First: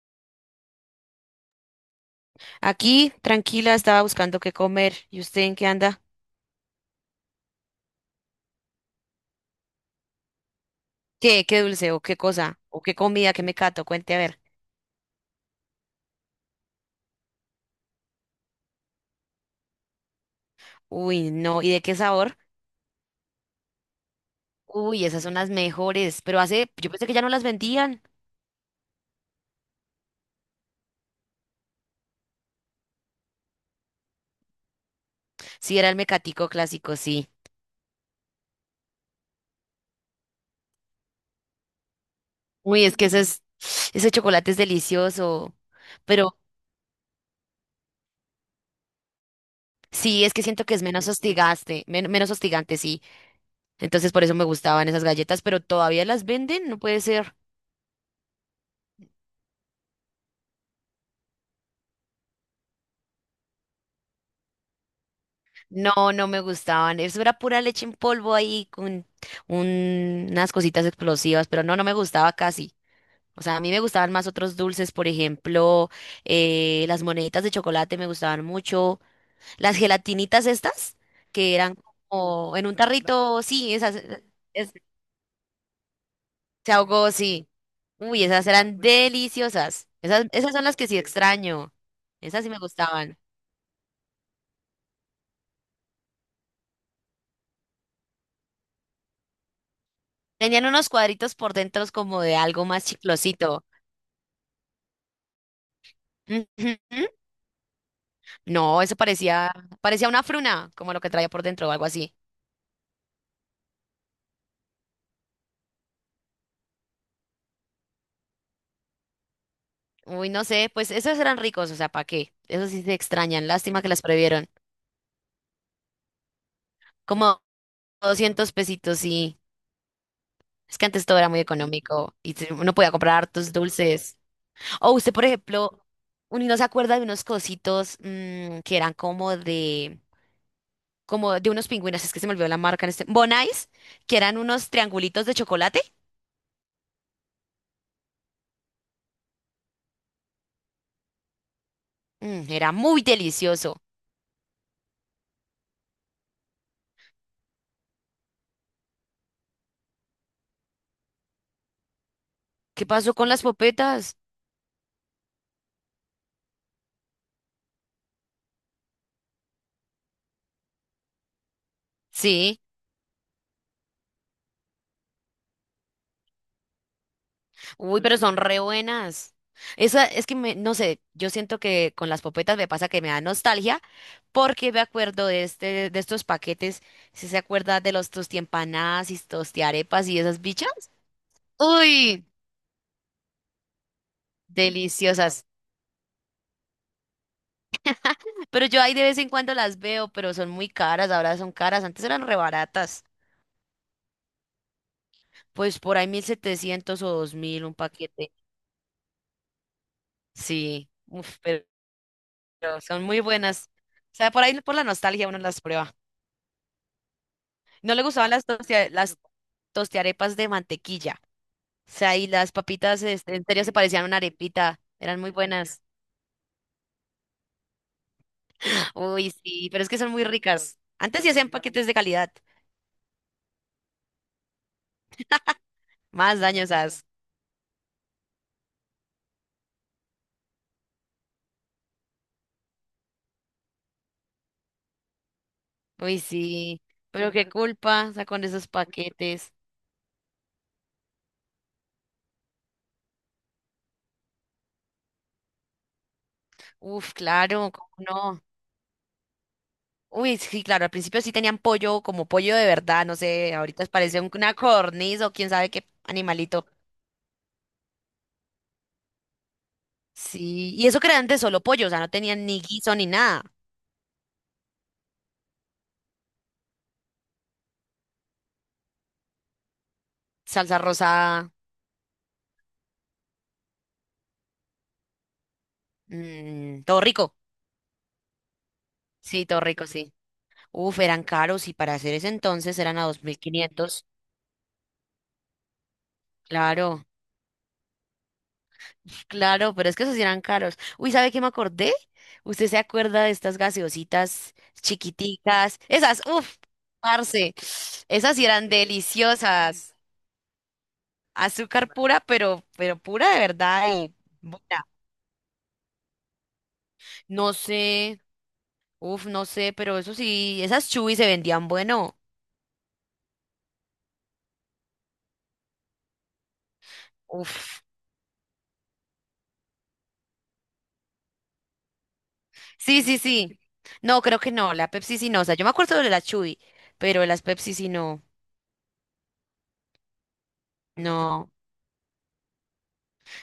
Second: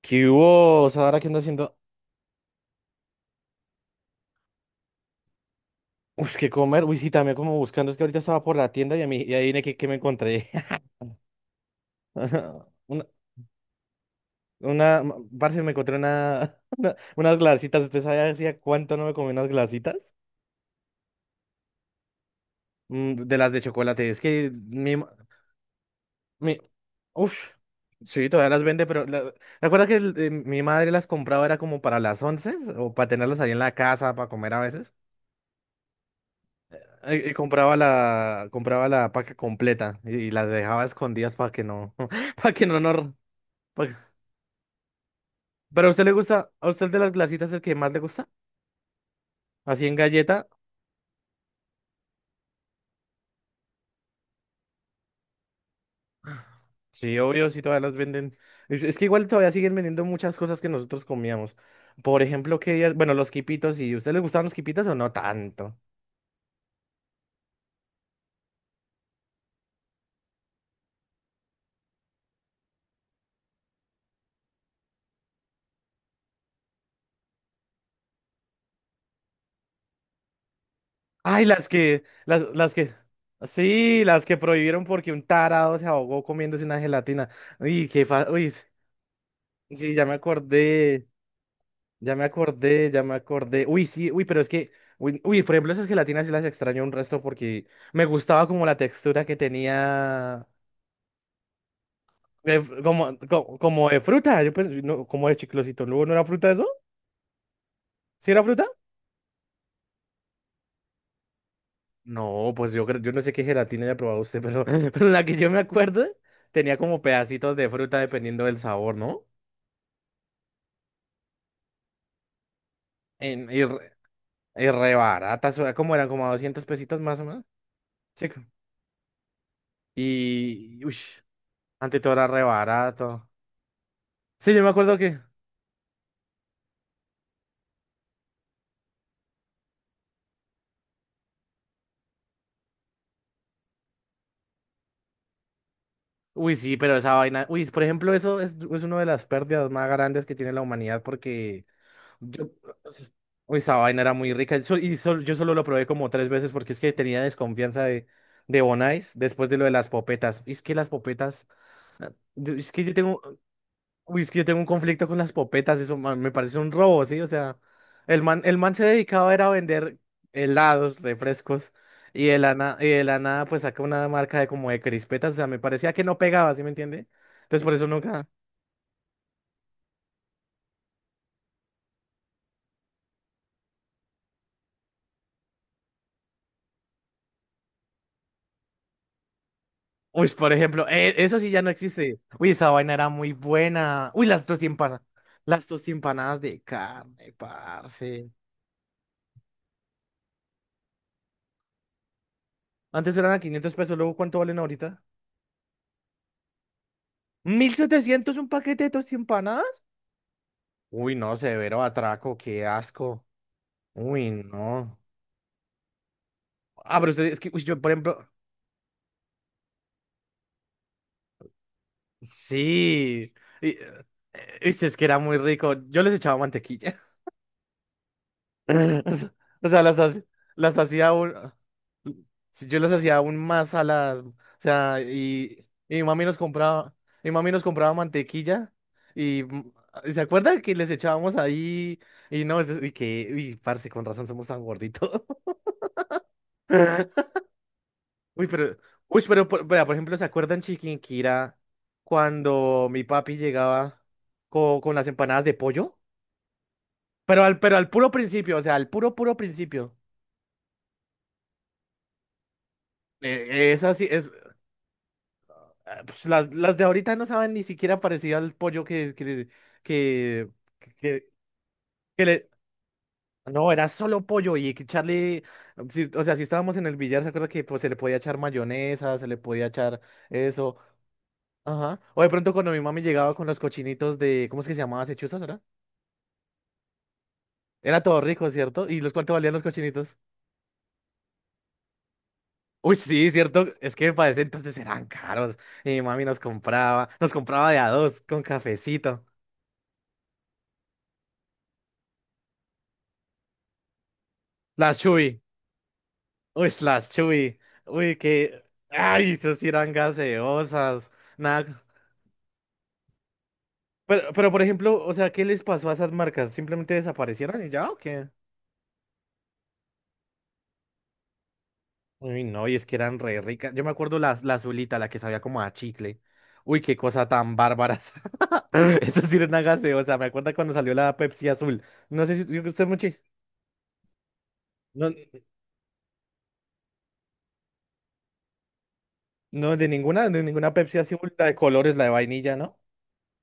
¿Qué hubo, Sara? ¿Qué ando haciendo? Aquí, tranquila, estaba buscando qué comer. ¿Y usted en qué anda? Uy, ¿qué comer? Uy, sí, también como buscando. Es que ahorita estaba por la tienda y adivine que qué me encontré. ¿Qué? ¿Qué dulce o qué cosa? Ajá. ¿O qué Una, comida? ¿Qué me cato? Cuente a ver. una, ma- parce, me encontré unas glacitas. ¿Usted sabe hacía cuánto no me comí unas glacitas? Uy, no. ¿Y de qué sabor? Mm, de las de chocolate. Es que mi, Uy, ma- esas son las mejores. Pero mi, hace, yo pensé que ya no uf, las vendían. sí, todavía las vende, pero ¿te acuerdas que mi madre las compraba era como para las once o para tenerlas ahí en la casa, para comer a veces? Sí, era el mecatico clásico, sí. Compraba la paca completa y las dejaba escondidas para que no, para que no, Uy, no, es que ese chocolate es delicioso. Pero a usted le Pero gusta, a usted de las glacitas el que más le gusta, así en sí, es que galleta. siento que es menos hostigaste, menos hostigante, sí. Entonces por eso me gustaban esas galletas, pero todavía las venden, no puede Sí, ser. obvio, sí, todavía las venden. Es que igual todavía siguen vendiendo muchas cosas que nosotros comíamos. Por ejemplo, los quipitos. ¿Y a usted le gustaban los quipitos o no tanto? No, no me gustaban. Eso era pura leche en polvo ahí con unas cositas explosivas, pero no, no me gustaba casi. O sea, a mí me gustaban más otros dulces, por ejemplo, las moneditas de chocolate me gustaban mucho. Las gelatinitas estas, Ay, que eran como en las un que... tarrito, sí, esas, Sí, las que es- prohibieron porque un tarado se ahogó comiéndose se una ahogó, gelatina. sí. Uy, qué Uy, fa, esas uy, eran deliciosas. sí, ya me Esas son las que sí acordé. extraño. Esas sí me Ya me gustaban. acordé. Uy, sí. uy, pero es que, uy, uy, por ejemplo, esas gelatinas sí las extraño un resto porque me gustaba como la textura que tenía, Tenían unos cuadritos por dentro como de de algo fr- más como, co- chiclosito. como, de fruta. No, como de chiclosito. ¿No no era fruta eso? Ujú. ¿Sí era fruta? No, eso parecía una fruna, como lo que traía por dentro o algo así. No, pues yo creo, yo no sé qué gelatina haya probado usted, pero pero la que yo me acuerdo tenía como pedacitos de fruta dependiendo del sabor, ¿no? Uy, no sé, pues esos eran ricos, o sea, ¿para qué? Esos sí se extrañan, En, y, lástima que re, las previeron. y re baratas, o como eran como 200 pesitos más o Como menos. Sí. 200 pesitos sí. Es Y, que uy, antes todo era muy ante todo económico era y re uno podía comprar barato. hartos dulces. Sí, yo me O acuerdo usted, que... por ejemplo, uno no se acuerda de unos cositos que eran como de, unos pingüinos, es que se me olvidó la marca en este, Bonais, que eran unos triangulitos de chocolate. Uy, sí, pero esa vaina. Uy, por ejemplo, es una de las pérdidas más grandes que tiene la humanidad porque... Yo... Mm, era muy Uy, esa delicioso. vaina era muy rica. Yo solo lo probé como tres veces porque es que tenía desconfianza de Bonais después de lo de las popetas. Y es que las popetas... Es que ¿Qué yo pasó tengo... con las popetas? Uy, es que yo tengo un conflicto con las popetas. Eso, man, me parece un robo, ¿sí? O sea, el man se dedicaba era a vender helados, refrescos, y Sí. Y de la nada pues saca una marca de como de crispetas. O sea, me parecía que no pegaba, ¿sí me entiende? Entonces por eso Uy, pero nunca... son re buenas. Esa es que me, no sé, yo siento que con las popetas me pasa que me da nostalgia porque me acuerdo de este, de estos paquetes, ¿si se acuerda de los tostiempanadas y tostiarepas y Uy, esas por bichas? ejemplo, eso sí ya no existe. Uy, Uy, esa vaina era muy buena. Deliciosas. Las tostempanadas de carne, parce. Pero yo ahí de vez en cuando las veo, pero son muy caras, ahora son caras, antes eran re baratas. Antes eran a 500 pesos, luego ¿cuánto valen ahorita? Pues por ahí 1.700 o 2.000 un mil paquete. setecientos un paquete de tostempanadas? Sí, Uy, no, uf, pero severo atraco, qué pero son muy asco. buenas. O Uy, sea, por ahí por la no. nostalgia uno las prueba. Ah, pero usted, es que, uy, yo, por No le ejemplo, gustaban las, las tostiarepas de mantequilla. O sea, y las papitas, sí. este, en serio, Y, se parecían eh, a una arepita. sí, es que era Eran muy muy rico. buenas. Yo les echaba mantequilla. O Uy, sea, o sí, pero sea, es que las, son muy hac- las ricas. hacía Antes sí aún, hacían paquetes de calidad. sí, yo las hacía aún más a las, sea, y, y mi mami nos Más compraba, dañosas. Mi mami nos compraba mantequilla y, ¿se acuerda que les echábamos ahí? Y no, eso- y que, Uy, parce, con razón somos tan gorditos. Uy, sí. Pero qué culpa, o sea, con Uy, esos pero, paquetes. Vea, por ejemplo, ¿se acuerdan Chiquinquirá cuando mi papi llegaba con las empanadas de pollo? Uf, claro, Pero al cómo puro no. principio. O sea, al puro, puro principio. Uy, sí, claro, al principio sí tenían pollo, como pollo de verdad, no sé, Es ahorita así, parece es, una corniz o quién sabe qué ah, pues, las, animalito. las de ahorita no saben ni siquiera parecido al pollo que, Sí, y eso que era que, antes solo pollo, o sea, no que tenían le... ni guiso ni nada. No, era solo pollo y que echarle. Si estábamos en el billar, ¿se acuerda que pues se le podía echar mayonesa, se le podía echar eso? Salsa rosada. Ajá. O de pronto cuando mi mami llegaba con los cochinitos de... ¿Cómo es que se llamaba ese era? Mm, todo rico. Era todo rico, ¿cierto? ¿Y los cuánto Sí, valían todo los rico, sí. cochinitos? Uf, eran caros y para hacer ese entonces Uy, eran a dos sí, mil cierto. Es quinientos, que para ese entonces eran caros. Y mi mami nos Claro, compraba, Nos compraba de a dos con cafecito. claro, pero es que esos sí eran caros. Uy, ¿sabe qué me acordé? ¿Usted se acuerda de estas gaseositas Las Chuy. chiquiticas? Esas, uf, Uy, las parce. Chuy. Uy, Esas sí que. eran Ay, esas sí eran deliciosas. gaseosas. Nada. Azúcar pura, pero pura de verdad y Por buena. ejemplo, o sea, ¿qué les pasó a esas marcas? ¿Simplemente No desaparecieron y ya o sé, qué? uf, no sé, pero eso sí, esas chubis se vendían bueno. Uy, no, y es que eran re ricas. Yo me acuerdo la azulita, la que sabía como a chicle. Uy, qué cosa tan Uf. bárbara. Esa. Eso sí era una gaseosa. Me acuerdo cuando salió la Pepsi azul. No sé si usted Sí, mucho. sí, sí. No, creo que no, la No, Pepsi sí no. O sea, yo me acuerdo de la Chuy, pero de las Pepsi sí no. no, De ninguna, de ninguna Pepsi azul, la No, de colores, la de vainilla, ¿no?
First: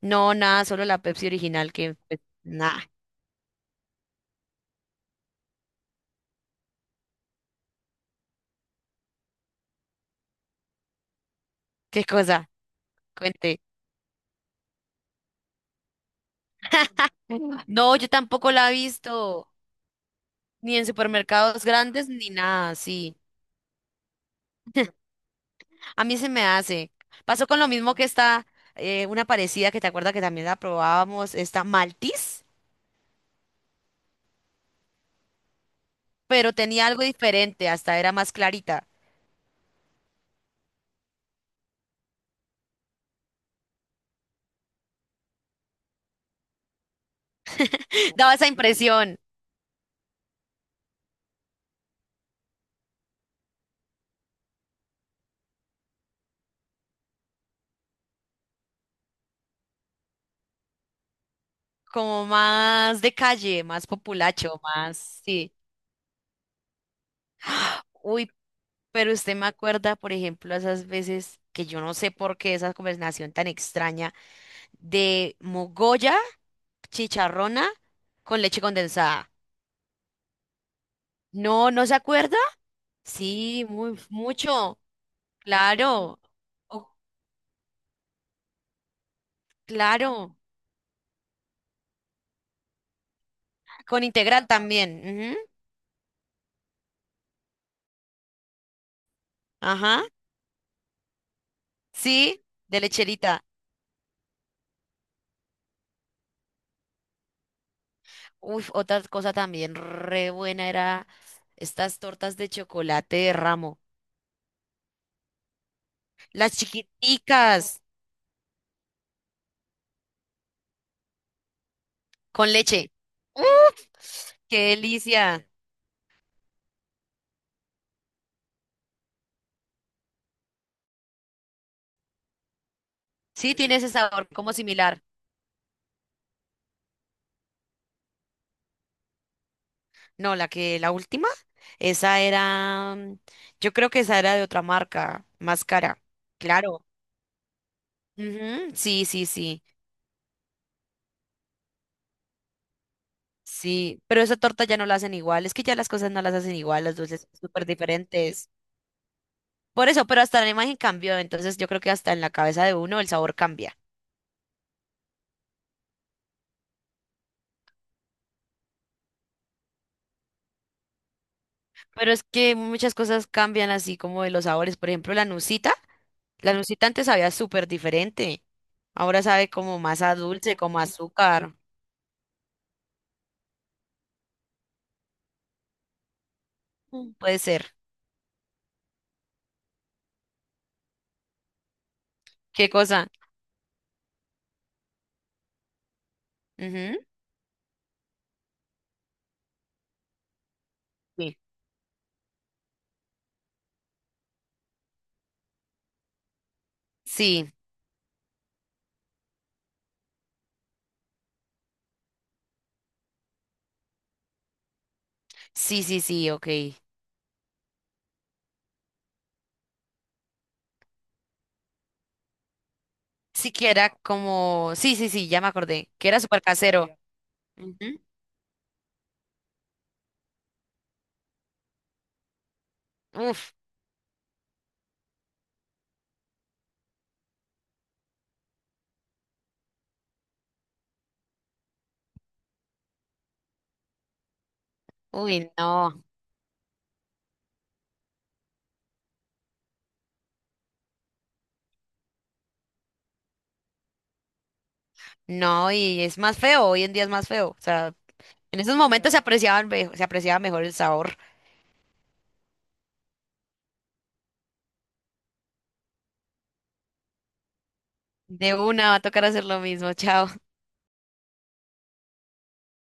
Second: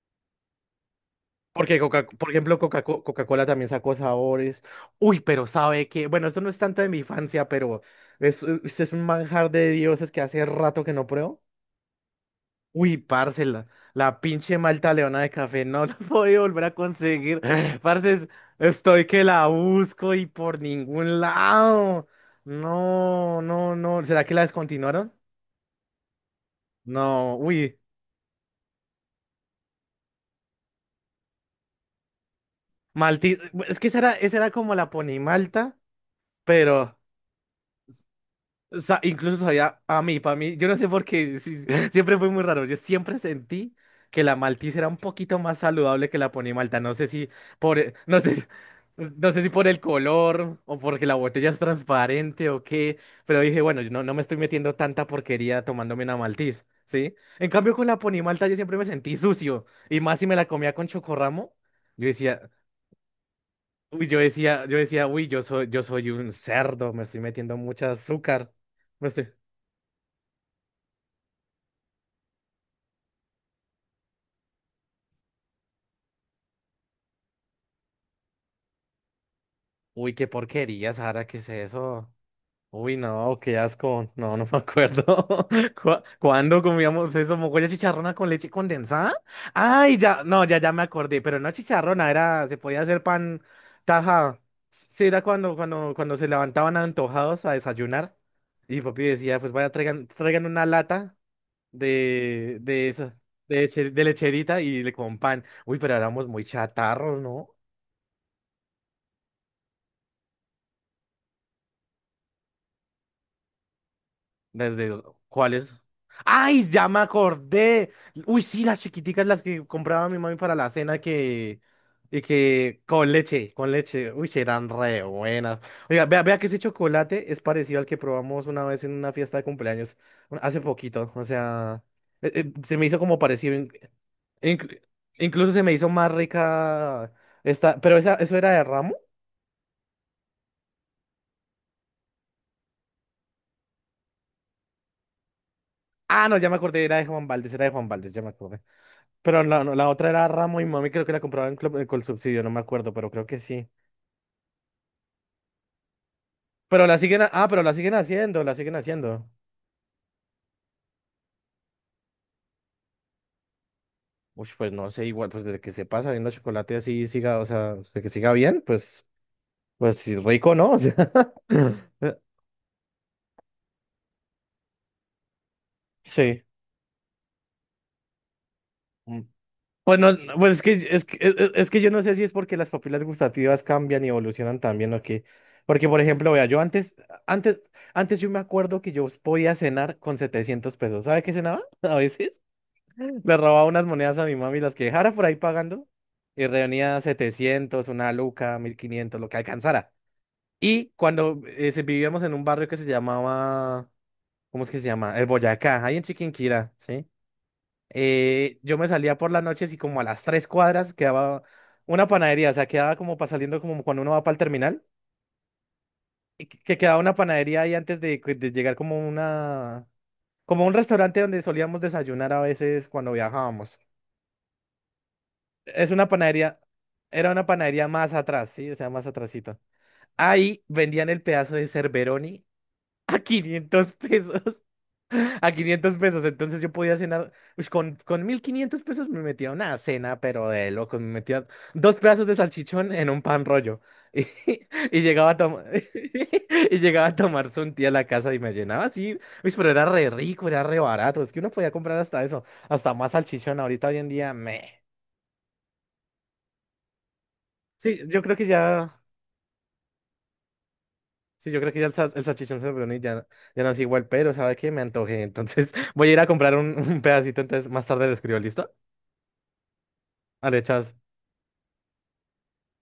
no, nada, solo la Pepsi original Porque que, Coca, pues, por ejemplo, nada, Coca-Cola también sacó sabores. Uy, pero sabe que, bueno, esto no es tanto de mi infancia, pero es un manjar de dioses que hace rato que no pruebo. qué cosa, Uy, parce, cuente. La pinche Malta Leona de café no la voy a volver a conseguir. No, yo Parce, tampoco la he estoy que la visto, busco y por ni en ningún supermercados lado. grandes, ni nada, sí. No, no, no. ¿Será que la descontinuaron? A mí se me hace. No, Pasó con lo uy. mismo que esta, una parecida que te acuerdas que también la probábamos, esta Maltis, Malti, es que esa era como la Pony Malta, pero tenía pero... algo diferente, hasta era más O clarita. sea, incluso sabía a mí, para mí, yo no sé por qué, sí, siempre fue muy raro. Yo siempre sentí que la Maltiza era un poquito más saludable que la Pony Malta. No sé si no Daba sé, esa impresión. no sé si por el color o porque la botella es transparente o qué, pero dije, bueno, yo no me estoy metiendo tanta porquería tomándome una Maltiz, ¿sí? En cambio, con la Pony Malta yo siempre me sentí sucio y más si me la comía con Chocorramo. yo Como decía, más de calle, más populacho, yo decía, más, uy, sí. Yo soy un cerdo, me estoy metiendo ¡Ah! mucha Uy, azúcar. Me pero estoy... usted me acuerda, por ejemplo, esas veces que yo no sé por qué esa conversación tan extraña de mogolla, chicharrona con leche condensada. Uy, qué porquería, Sara, ¿qué es No, ¿no se eso? acuerda? Uy, no, qué Sí, muy, asco. No, no me mucho, acuerdo. Claro, ¿Cuándo o- comíamos eso? ¿Mogolla chicharrona con leche condensada? Ay, ya, claro, no, ya, ya me acordé, pero no chicharrona, era, se podía hacer pan con tajado. integral Sí, era también. Ujú. cuando, cuando se levantaban antojados a desayunar. Y papi decía, pues vaya, Ajá, traigan una lata sí, de de esa, lecherita. De lecherita y le con pan. Uy, pero éramos muy chatarros, ¿no? Uy, otra cosa también re buena era estas tortas de chocolate de ramo. Desde... ¿Cuáles? Las ¡Ay, ya me chiquiticas acordé! Uy, sí, las chiquiticas, las que compraba mi mami para la cena que... Y con que leche. con leche, con ¡Uf! leche. Uy, sí, ¡Qué eran re delicia! buenas. Oiga, vea que ese chocolate es parecido al que probamos una vez en una fiesta de cumpleaños, hace poquito. O sea, se me hizo como Sí, parecido. Tiene ese sabor como inclu- similar. Incluso se me hizo más rica esta, pero esa, ¿eso era de Ramo? No, la última, esa era, yo creo que esa era de otra marca, más cara. Ah, no, ya me Claro. acordé, era de Juan Valdez, era de Juan Valdez, ya me acordé. Ujú, sí, sí, Pero sí. la, no, la otra era Ramo y Mami, creo que la compraban con el subsidio, no me acuerdo, pero creo que sí. Sí, pero esa torta ya no la hacen igual. Es que ya las cosas no las hacen igual, los dulces son Ah, pero súper la siguen haciendo, diferentes. la siguen haciendo. Por eso, pero hasta la imagen cambió. Entonces yo creo que hasta en la cabeza de uno el sabor cambia. Uy, pues no sé, igual, pues desde que se pasa viendo chocolate así siga, o sea, de que siga bien, pues, pues sí, rico, ¿no? O sea, Pero es que muchas cosas cambian así como de los sabores. Por ejemplo, la nucita. sí. La nucita antes sabía súper diferente. Mm. Ahora sabe como Pues más no, a no, pues dulce, es que, como a azúcar. es que yo no sé si es porque las papilas gustativas cambian y evolucionan también o qué. Porque, por ejemplo, vea, Mm, puede antes, ser. antes yo me acuerdo que yo podía cenar con 700 pesos. ¿Sabe qué cenaba a veces? ¿Qué cosa? Le robaba unas monedas a mi mami, las que dejara por ahí pagando, y Ujú. reunía 700, una luca, 1.500, lo que alcanzara. Y Sí. cuando vivíamos en un barrio que se llamaba... ¿Cómo es que se llama? El Boyacá, ahí en Chiquinquirá, ¿sí? Sí, Yo me salía por las noches y como a las tres cuadras quedaba una panadería. O sea, quedaba como para saliendo como cuando uno va para el terminal, sí, sí, sí, y ok. Que quedaba una panadería ahí antes de llegar como una, como un restaurante donde solíamos desayunar a veces cuando Sí que viajábamos. era como... Sí, sí, sí, ya me acordé. Es una Que era súper panadería, casero. Era una panadería Ujú. más atrás, sí, o sea, más atrasito. Ahí vendían el pedazo de Cerberoni a Uf, 500 pesos. A 500 pesos. Entonces yo podía cenar, ush, con 1.500 pesos me metía una cena, pero de locos, me metía dos pedazos de salchichón en un pan rollo. Y, y llegaba a uy, tomar no. y llegaba a tomarse un día a la casa y me llenaba así. Uy, pero era re rico, era re barato, es que uno podía comprar hasta eso, hasta más salchichón ahorita hoy en día, me... No, y es más feo. Hoy en día es más feo. O sea, Sí, yo creo que en esos ya... momentos se apreciaba mejor el sabor. Sí, yo creo que ya el salchichón Sofroni ya, ya no es igual. Pero ¿sabes qué? Me antojé. Entonces voy a ir a comprar un pedacito, entonces más tarde le escribo, De ¿listo? una va a tocar hacer lo mismo. Chao. Ah, le echas...